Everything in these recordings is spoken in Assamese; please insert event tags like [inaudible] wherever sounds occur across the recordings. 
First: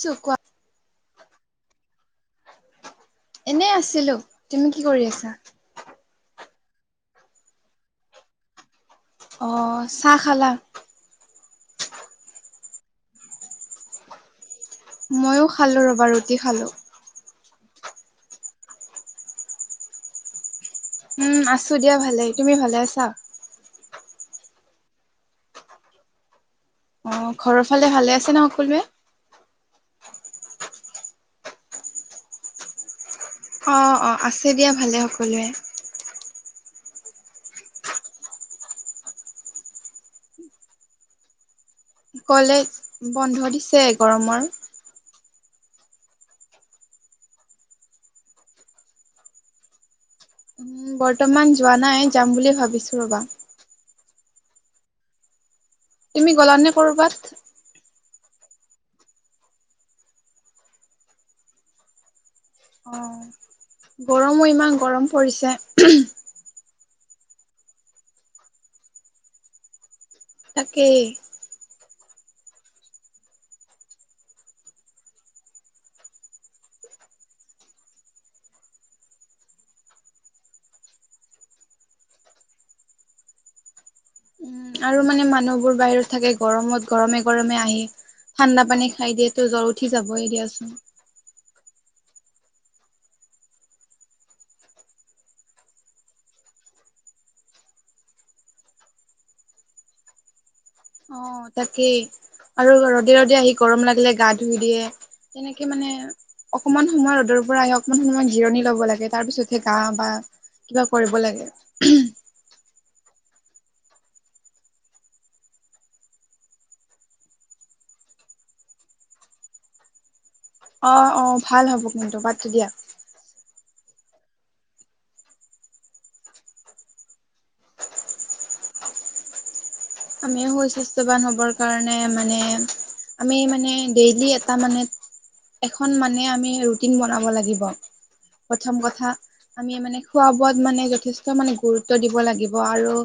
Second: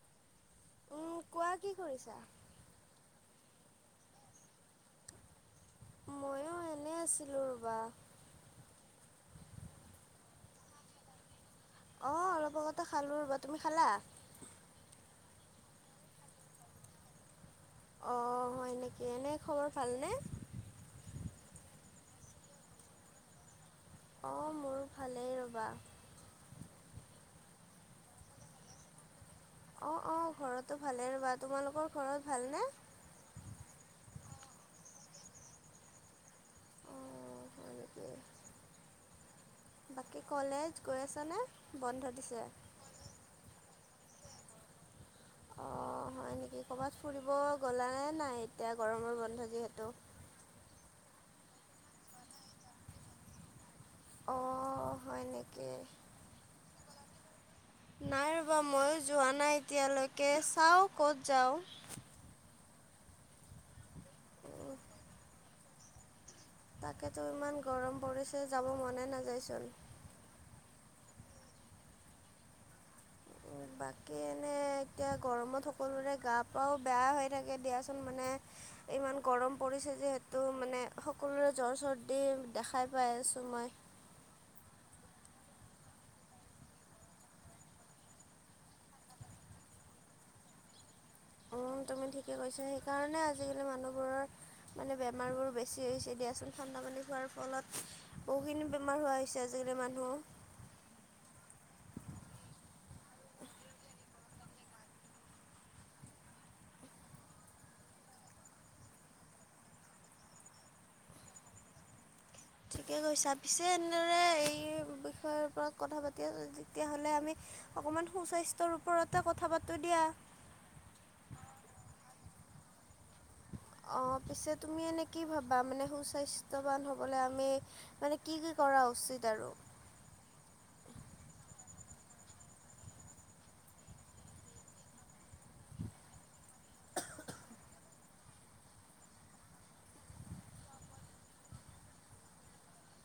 ছো কোৱা উ কোৱা কি কৰিছা? এনে আছিলো। তুমি কি কৰি আছা? ময়ো এনে আছিলোঁ ৰ'বা। অ চাহ খালা। অ অলপ আগতে খালোঁ ৰ'বা। তুমি খালা? মইয়ো খালো ৰবা ৰুটি খালো। অ হয় নেকি, এনেই খবৰ ভালনে? উম আছো দিয়া ভালেই। তুমি ভালে আছা? অ মোৰ ভালেই ৰ'বা। অ ঘৰৰ ফালে ভালে আছে ন সকলোৱে? অ অ ঘৰতো ভালেই ৰ'বা। তোমালোকৰ ঘৰত ভালনে? অ অ আছে দিয়া ভালে সকলোৱে। অ এনেকে বাকী কলেজ গৈ আছানে? বন্ধ দিছে। কলেজ বন্ধ দিছে গৰমৰ। অঁ হয় নিকি ক'ৰবাত ফুৰিব গ'লানে নাই এতিয়া গৰমৰ বন্ধ যিহেতু বৰ্তমান যোৱা নাই যাম বুলি ভাবিছো ৰ'বা অঁ হয় নেকি তুমি গ'লা নে কৰ'বাত নাই ৰ'বা ময়ো যোৱা নাই এতিয়ালৈকে চাওঁ ক'ত যাওঁ অ গৰমো ইমান গৰম পৰিছে তাকেতো ইমান গৰম পৰিছে যাব মনে নাযায় চোন তাকেই বাকী এনেই এতিয়া গৰমত সকলোৰে গা পাও বেয়া হৈ থাকে দিয়াচোন মানে ইমান গৰম পৰিছে যিহেতু মানে সকলোৰে জ্বৰ চৰ্দি দেখাই পাই আছোঁ মই উ আৰু মানে মানুহবোৰ বাহিৰত থাকে গৰমত গৰমে গৰমে আহি ঠাণ্ডা পানী খাই দিয়ে তো জ্বৰ উঠি যাবই দিয়াচোন অ তুমি ঠিকে কৈছা সেইকাৰণে আজিকালি মানুহবোৰৰ মানে বেমাৰবোৰ বেছি হৈছে দিয়াচোন ঠাণ্ডা পানী খোৱাৰ ফলত বহুখিনি বেমাৰ হোৱা হৈছে আজিকালি মানুহৰ অ তাকেই আৰু ৰদে ৰদে আহি গৰম লাগিলে গা ধুই দিয়ে তেনেকে মানে অকণমান সময় ৰ'দৰ পৰা আহি অকমান সময় জিৰণি ল'ব লাগে তাৰ পিছতহে গা বা কিবা কৰিব লাগে ঠিকে কৈছা পিছে এনেদৰে এই বিষয়ৰ ওপৰত কথা পাতি তেতিয়াহ'লে আমি অকণমান সুস্বাস্থ্যৰ ওপৰতে কথা পাতো দিয়া অ অ ভাল হ'ব কিন্তু পাতো দিয়া অ পিছে তুমি এনে কি ভাবা মানে সুস্বাস্থ্যৱান হবলৈ আমি মানে কি কি কৰা উচিত আৰু আমি সুস্বাস্থ্যৱান হবৰ কাৰণে মানে আমি মানে ডেইলি এটা মানে এখন মানে আমি ৰুটিন বনাব লাগিব প্ৰথম কথা আমি মানে খোৱা বোৱাত মানে যথেষ্ট মানে গুৰুত্ব দিব লাগিব আৰু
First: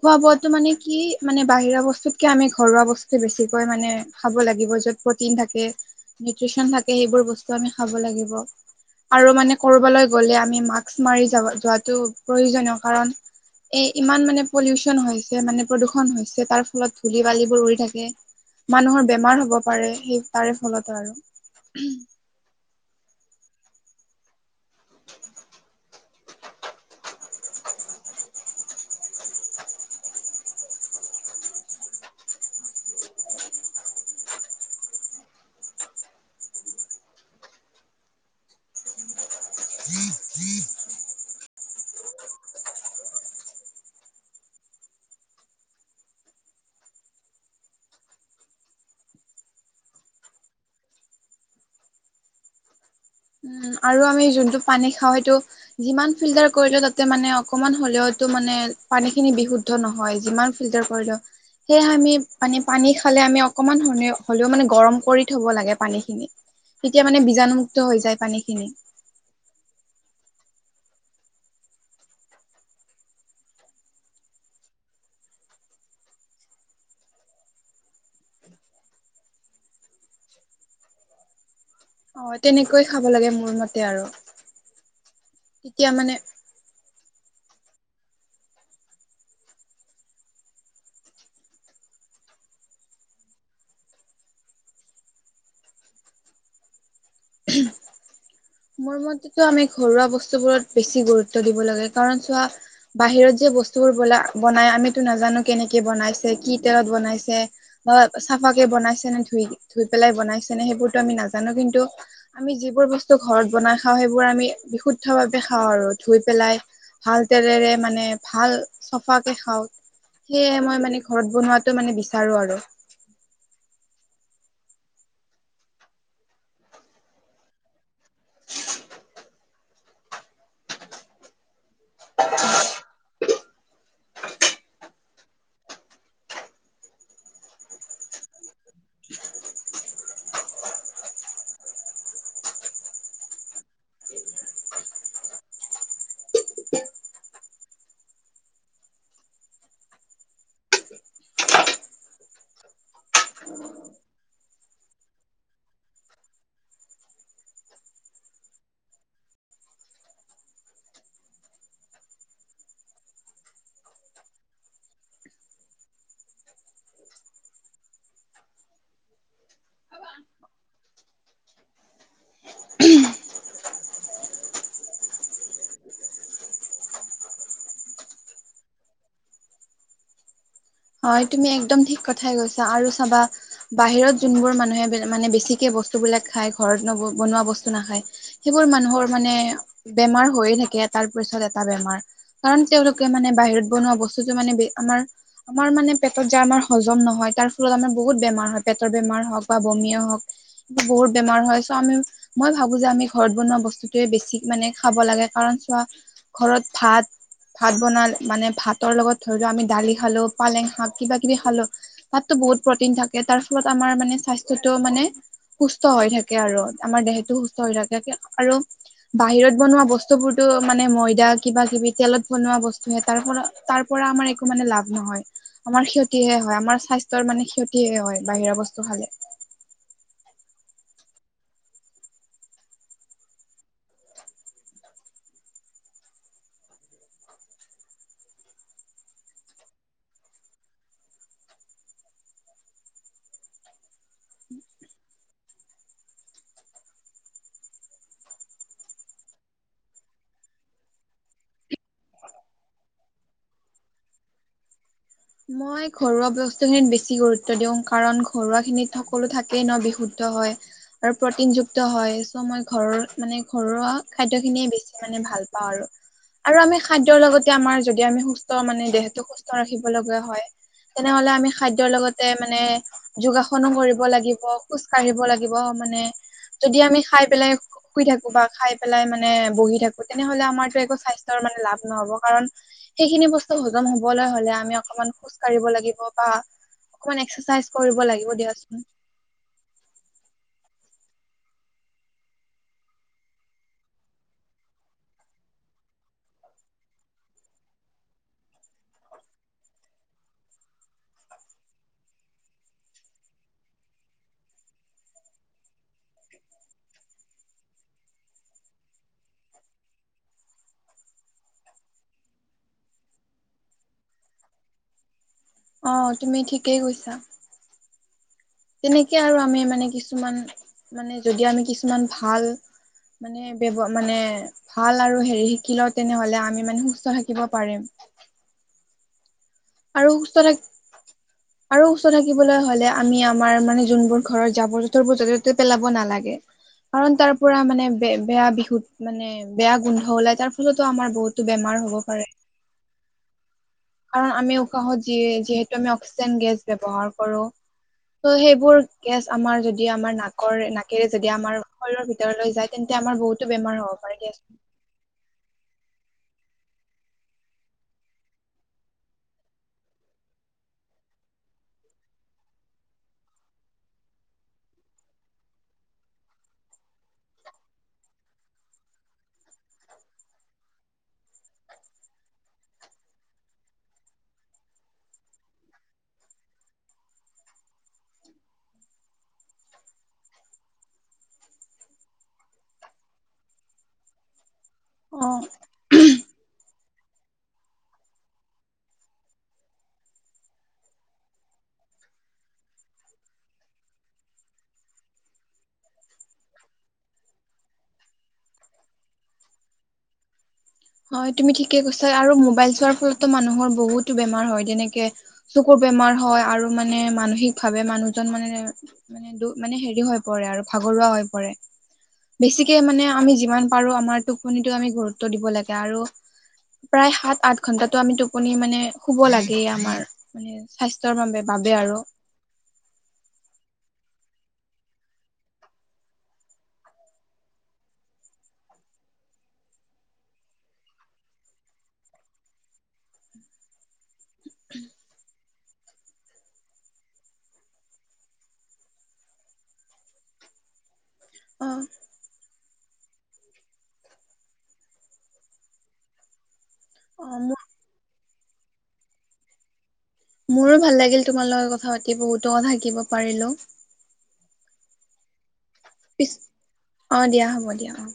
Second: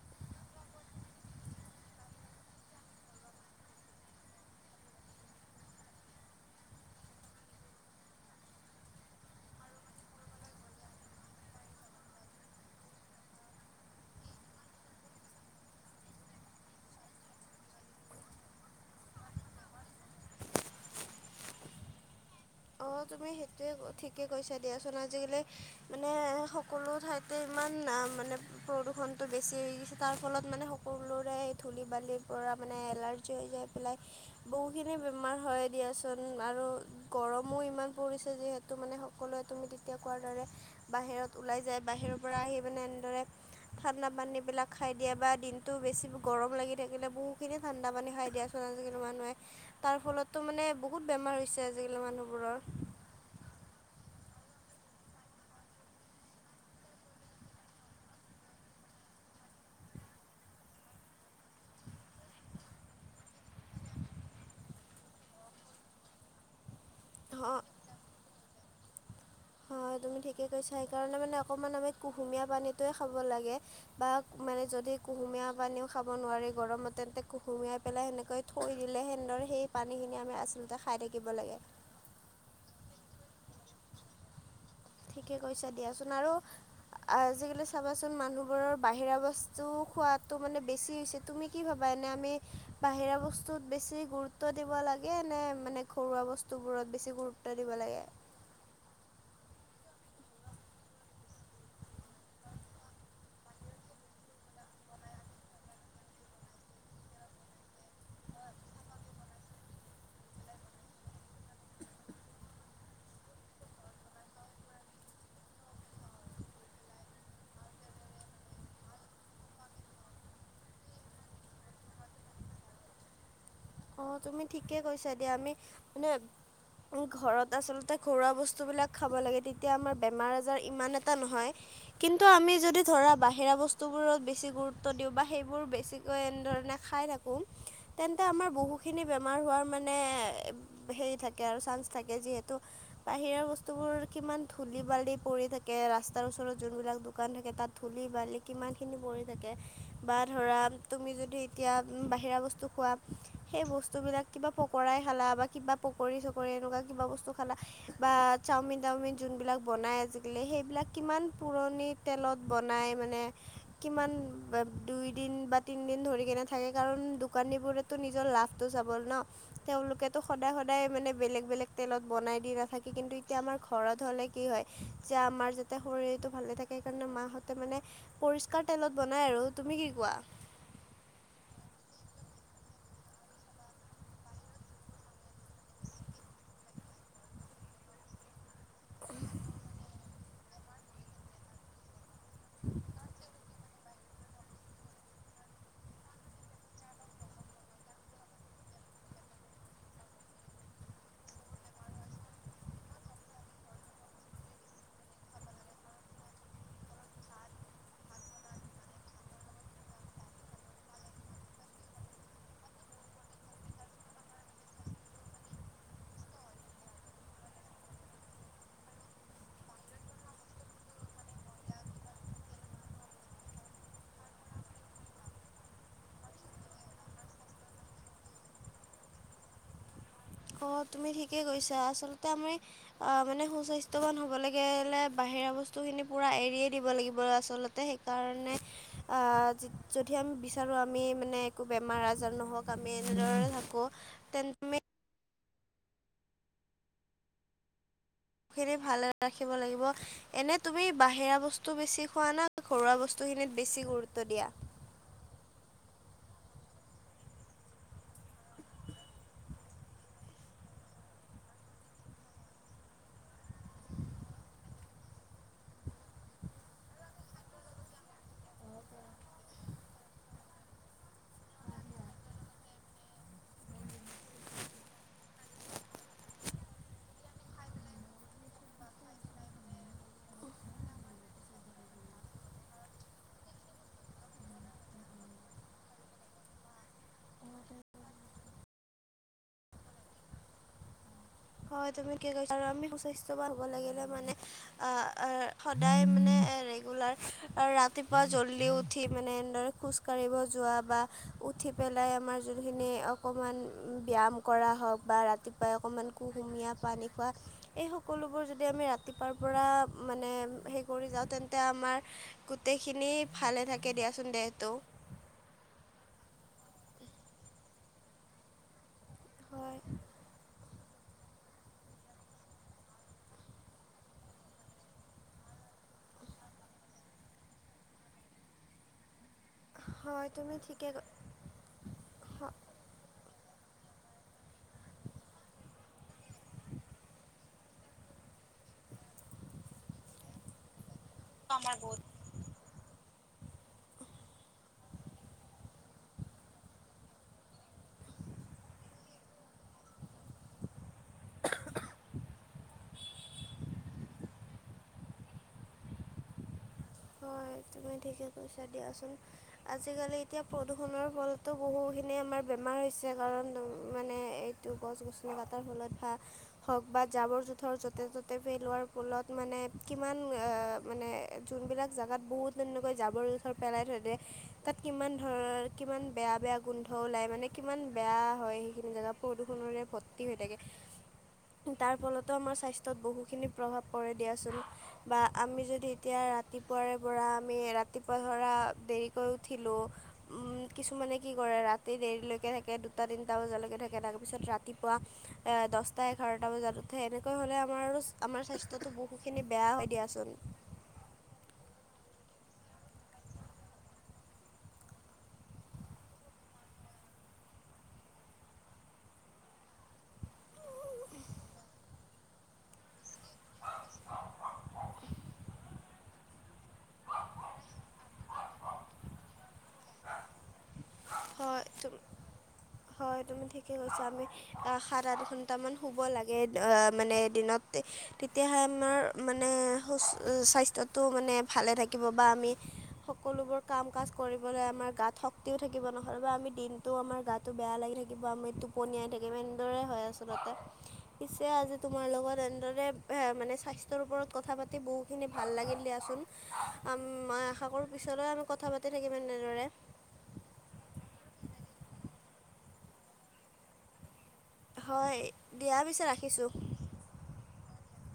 খোৱা বোৱাতো মানে কি মানে বাহিৰা বস্তুতকে আমি ঘৰুৱা বস্তু বেছিকৈ মানে খাব লাগিব য'ত প্ৰটিন থাকে নিউট্ৰিচন থাকে সেইবোৰ বস্তু আমি খাব লাগিব আৰু মানে কৰবালৈ গলে আমি মাস্ক মাৰি যাব যোৱাটো প্ৰয়োজনীয় কাৰণ এ ইমান মানে পলিউচন হৈছে মানে প্ৰদূষন হৈছে তাৰ ফলত ধূলি বালিবোৰ উৰি থাকে মানুহৰ বেমাৰ হ'ব পাৰে সেই তাৰে ফলত আৰু অঁ তুমি সেইটোৱে ঠিকে কৈছা দিয়াচোন আজিকালি মানে সকলো ঠাইতে ইমান না মানে প্ৰদূষণটো বেছি হৈ গৈছে তাৰ ফলত মানে সকলোৰে ধূলি বালিৰ পৰা মানে এলাৰ্জি জী হৈ পেলাই বহুখিনি বেমাৰ হয় দিয়াচোন আৰু গৰম মো ইমান পৰিছে যিহেতু মানে সকলোৱে তুমি তেতিয়া কোৱাৰ দৰে বাহিৰত ওলাই যায় বাহিৰৰ পৰা আহি পিনে এনেদৰে ঠাণ্ডা পানী বিলাক খাই দিয়া বা দিনটো বেছি গৰম লাগি থাকিলে বহুখিনি ঠাণ্ডা পানী খাই দিয়াত ত আজিকালি মানুহে তাৰ ফলত তো মানে বহুত বেমাৰ হৈছে আজিকালি মানুহবোৰৰ উ আৰু আমি যোনটো পানী খাওঁ সেইটো যিমান ফিল্টাৰ কৰিলেও তাতে মানে অকমান হ'লেওতো মানে পানী খিনি বিহুধ দ্ধ নহয় যিমান ফিল্টাৰ কৰিলেও সেয়ে আমি মানে পানী খালে আমি অকমান ধৰণে হ'লেও মানে গৰম কৰি থব লাগে পানী খিনি তেতিয়া মানে হয় বীজাণুমুক্ত হৈ যায় পানী খিনি হয় তুমি ঠিকেই কৈছা সেইকাৰণে মানে অকণমান আমি কুহুমীয়া পানীটোৱে খাব লাগে বা মানে যদি কুহুমীয়া পানীও খাব নোৱাৰে গৰমত তেন্তে কুহুমীয়াই পেলাই সেনেকৈ থৈ দিলে সেন্দৰ সেই পানীখিনি আমি আচলতে খাই থাকিব লাগে অ তেনেকৈয় খাব লাগে মোৰ মতে আৰু ঠিকে কৈছো তেতিয়া মানে দিয়াচোন আৰু আজিকালি চাবাচোন মানুহবোৰৰ বাহিৰা বস্তু খোৱাটো মানে বেছি হৈছে তুমি কি ভাবা এনে আমি বাহিৰা বস্তুত বেছি গুৰুত্ব দিব লাগে নে মানে ঘৰুৱা বস্তু বস্তুবোৰত বেছি গুৰুত্ব দিব লাগে মোৰ মতেতো আমি ঘৰুৱা বস্তুবোৰত বেছি গুৰুত্ব দিব লাগে কাৰণ চোৱা বাহিৰত যে বস্তুবোৰ বল বনাই আমিতো নাজানো কেনেকে বনাইছে কি তেলত বনাইছে বা চাফা কে বনাইছে নে ধুই ধুই পেলাই বনাইছে নে সেইবোৰতো আমি নাজানো জানো কিন্তু আমি যিবোৰ বস্তু ঘৰত বনাই খাওঁ সেইবোৰ আমি বিশুদ্ধ ভাৱে খাওঁ আৰু ধুই পেলাই ভাল তেলেৰে মানে ভাল চফাকে খাওঁ সেয়হে মই মানে ঘৰত বনোৱাাতটো মানে বিচাৰো আৰু অ তুমি ঠিকে কৈছা দিয়া আমি মানে ঘৰত আচলতে ঘৰুৱা বস্তুবিলাক খাব লাগে তেতিয়া আমাৰ বেমাৰ আজাৰ ইমান এটা নহয় কিন্তু আমি যদি ধৰা বাহিৰা বস্তু বস্তুবোৰত বেছি গুৰুত্ব দিওঁ বা সেইবোৰ বেছিকৈণে খাই থাকোঁ তেে আমাৰ বহুখিনি বেমাৰ হোৱাৰ মানে হেৰি থাকে আৰু চান্স থাকে যিহেতু বাহিৰৰ বস্তুবোৰ কিমান ধূলি বালি পৰি থাকে ৰাস্তাৰ ওচৰত যোনবিলাক দুকান থাকে তাত ধূলি বালি কিমানখিনি পৰি থাকে বা ধৰা তুমি যদি এতিয়া বাহিৰা বস্তু খোৱা সেই বস্তুবিলাক কিবা পকৰাই খালা বা কিবা পকৰী চকৰি এনেকুৱা কিবা বস্তু খালা বা চাওমিন চাওমিন যোনবিলাক বনায় আজিকালি সেইবিলাক কিমান পুৰণি তেলত বনায় মানে কিমান দুই দিন বা তিন দিন ধৰি কেনে থাকে কাৰণ দোকানীবোৰ তটো নিজৰ লাভটো চাব ন তেওঁলোকেতটো সদায় সদায় মানে বেলেগ বেলেগ তেলত বনাই দি নাথাকে কিন্তু এতিয়া আমাৰ ঘৰত হলে কি হয় যে আমাৰ যাতে শৰীৰটো ভালে থাকে সেইকাৰণে মাহঁতে মানে পৰিষ্কাৰ তেলত বনাই আৰু তুমি কি কোৱা হয় তুমি একদম ঠিক কথাই কৈছা আৰু চাবা বাহিৰত যোনবোৰ মানুহে মানে ঠিকে বস্তুবিলাক খাই ঘৰত বনোৱা বস্তু নাখায় সেইবোৰ মানুহৰ মানে বেমাৰ হৈয়ে থাকে তাৰপিছত এটা বেমাৰ কাৰণ তেওঁলোকে মানে বাহিৰত বনোৱা বস্তুটো মানে আমাৰ আমাৰ মানে পেটত যাৰ আমাৰ হজম নহয় তাৰ ফলত আমাৰ বহুত বেমাৰ হয় পেটৰ বেমাৰ হওঁক বা বমিয় হওক বহুত বেমাৰ হয় চ' আমি মই ভাবো যে আমি ঘৰত বনোৱা বস্তুতোৱে বেছি মানে খাব লাগে কাৰণ চোৱা ঘৰত ভাত ভাত বনাল মানে ভাতৰ লগত ধৰি লোৱা আমি দালি খালো পালেং শাক কিবা কিবি খালো তাতো বহুত প্ৰটিন থাকে তাৰ ফলত আমাৰ মানে স্বাস্থ্যটো মানে সুস্থ হৈ থাকে আৰু আমাৰ দেহটো সুস্থ হৈ থাকে আৰু বাহিৰত বনোৱা বস্তু বোৰতো মানে ময়দা কিবা কিবি তেলত বনোৱা বস্তু হে তাৰ পৰা তাৰ পৰা আমাৰ একো মানে লাভ নহয় আমাৰ ক্ষতিহে হয় আমাৰ স্বাস্থ্যৰ মানে ক্ষতিহে হয় বাহিৰা বস্তু খালে অ তুমি ঠিকে কৈছা আচলতে আমি আ মানে সুস্বাস্থ্যৱান হ'ব লাগি লে বাহিৰা বস্তুখিনি পুৰা এৰিয়ে দিব লাগিব আচলতে কাৰণে আহ যদি আমি বিচাৰো আমি মানে একো বেমাৰ আজাৰ নহওক আমি এনেদৰে থাকো খিনি ভালে ৰাখিব লাগিব এনে তুমি বাহিৰা বস্তু বেছি খোৱা না ঘৰুৱা বস্তুখিনিত বেছি গুৰুত্ব দিয়া মই ঘৰুৱা বস্তুখিনিত বেছি গুৰুত্ব কাৰণ ঘৰুৱা খিনিত সকলো থাক ট্ৰেইনৰ বিশুদ্ধ হয় আৰু প্ৰটিনযুক্ত হয় চ' মই ঘৰৰ মানে ঘৰুৱা খাদ্য খিনিয়ে বেছি মানে ভাল পাওঁ আৰু আৰু আমি খাদ্যৰ লগতে আমাৰ যদি আমি সুস্থ মানে দেহটো সুস্থ ৰাখিব লগা হয় তেনেহলে আমি খাদ্যৰ লগতে মানে যোগাসনো কৰিব লাগিব খোজ কাঢ়িব লাগিব মানে যদি আমি খাই পেলাই শুই থাকো বা খাই পেলাই মানে বহি থাকো তেনেহলে আমাৰতো একো স্বাস্থ্যৰ মানে লাভ নহব কাৰণ সেইখিনি বস্তু হজম হবলৈ হ'লে আমি অকনমান কাঢ়িব লাগিব বা অকমান এক্সাইজ কৰিব লাগিব দিয়চোন হয় তুমি ঠিকেই কৈছা আৰু আমি সুস্বাস্থ্যৱান হ'ব লাগিলে মানে আহ সদায় মানে ৰেগুলাৰ আৰু ৰাতিপুৱা জল্দি উঠি মানে এনেদৰে খোজ কাঢ়িব যোৱা বা উঠি পেলাই আমাৰ যোনখিনি অকণমান ব্যায়াম কৰা হওক বা ৰাতিপুৱাই অকণমান কুহুমীয়া পানী খোৱা এই সকলোবোৰ যদি আমি ৰাতিপুৱাৰ পৰা মানে সেই কৰি যাওঁ তেন্তে আমাৰ গোটেই খিনি ভালে থাকে দিয়াচোন দেহটো অ তুমি ঠিকেই কৈছা তেনেকে আৰু আমি হয় মানে কিছুমান মানে যদি আমি কিছুমান ভাল মানে ব্যৱ মানে ভাল আৰু হেৰি শিকিও তেনেহ'লে আমি মানে সুস্থ থাকিব পাৰিম আৰু হয় সুস্থ তুমি থাক ঠিকে আৰু সুস্থ থাকিবলৈ হলে আমি আমাৰ মানে যোনবোৰ ঘৰৰ জাবৰ জোথৰবোৰ যতে ত'তে পেলাব নালাগে কাৰণ তাৰ পৰা মানে বেয়া বিখোত মানে বেয়া গোন্ধ ওলাই তাৰ ফলতো আমাৰ বহুতো আমাৰ বেমাৰ বহুত হ'ব পাৰে কাৰণ আমি উশাহত যি যিহেতু আমি অক্সিজেন গেছ ব্যৱহাৰ কৰো ত' সেইবোৰ গেছ আমাৰ যদি আমাৰ নাকৰ নাকেৰে যদি আমাৰ শৰীৰৰ ভিতৰলৈ যায় তেন্তে আমাৰ বহুতো বেমাৰ হ'ব পাৰে দিয়াচোন হয় তুমি ঠিকেই কৈছা দিয়াচোন আজিকালি এতিয়া প্ৰদূষণৰ ফলতো বহুখিনি আমাৰ বেমাৰ হৈছে কাৰণ মানে এই টো গছ গছনি কাটাৰ ফলত বা হওক বা জাবৰ জোথৰ য'তে ত'তে পেলোৱাৰ ফলত মানে কিমান অ মানে যোনবিলাক জেগাত বহুত তেনেকৈ জাবৰ জোথৰ পেলাই থৈ দিয়ে তাত কিমান ধৰ কিমান বেয়া বেয়া গোন্ধ ওলাই মানে কিমান বেয়া হয় সেইখিনি জেগা প্ৰদূষণৰে ভৰ্তি হৈ থাকে তাৰ ফলতো আমাৰ স্বাস্থ্যত বহুখিনি প্ৰভাৱ পৰে দিয়াচোন বা অ আমি যদি এতিয়া ৰা ৰাতিপুৱাৰে পৰা আমি ৰাতিপুৱা ধৰা দেৰিকৈ উঠিলোঁ উম কিছুমানে কি কৰে ৰাতি দেৰিলৈকে থাকে দুটা তিনিটা বজালৈকে থাকে তাৰপিছত ৰাতিপুৱা এ দছটা এঘাৰটা বজাত উঠে এনেকৈ হলে আমাৰ আৰু আমাৰ স্বাস্থ্যত টো বহুখিনি বেয়া হয় দিয়াচোন হয় তুমি ঠিকে কৈছা আৰু মোবাইল চোৱাৰ ফলতো মানুহৰ বহুতো বেমাৰ হয় যেনেকে চকুৰ বেমাৰ হয় আৰু মানে মানসিক ভাৱে মানুহজন মানে মানে দু মানে হেৰি হয় পৰে আৰু ভাগৰুৱা হৈ পৰে বেছিকে মানে, আমি যিমান পাৰোঁ, আমাৰ টোপনিতো আমি গুৰুত্ব দিব লাগে। আৰু, প্ৰায় সাত, আঠ ঘন্টাটো আমি টোপনি মানে শুব লাগেই আমাৰ। মানে স্বাস্থ্যৰ বাবে, হয় বাবে তুম আৰু। হয়, তুমি ঠিকে কৈছা, আমি আহ সাত, আঠ ঘন্টা মান শুব লাগে আহ মানে দিনত। তেতিয়াহে আমাৰ মানে সু স্বাস্থ্যটো মানে ভালে থাকিব বা আমি সকলোবোৰ কাম-কাজ কৰিবলৈ আমাৰ গাত শক্তিও থাকিব থাকিব নহ'লে বা আমি দিনটো আমাৰ গাটো বেয়া লাগি থাকিব আমি টোপনি আহি থাকিব এনেদৰেই হয় আচলতে। [inaudible] পিছে অ আজি তোমাৰ লগত এনেদৰে মানে স্বাস্থ্যৰ ওপৰত কথা পাতি বহুখিনি ভাল লাগিল দিয়াচোন। অ মই মোৰ আশা কৰো পিছলৈ আমি কথা-পাতি থাকিম এনেদৰে। মোৰো ভাল লাগিল তোমাৰ লগত কথা পাতি বহুতো কথা শিকিব পাৰিলো। হয়, দিয়া পিছে পিছ ৰাখিছোঁ। অ', দিয়া হব দিয়া অ'।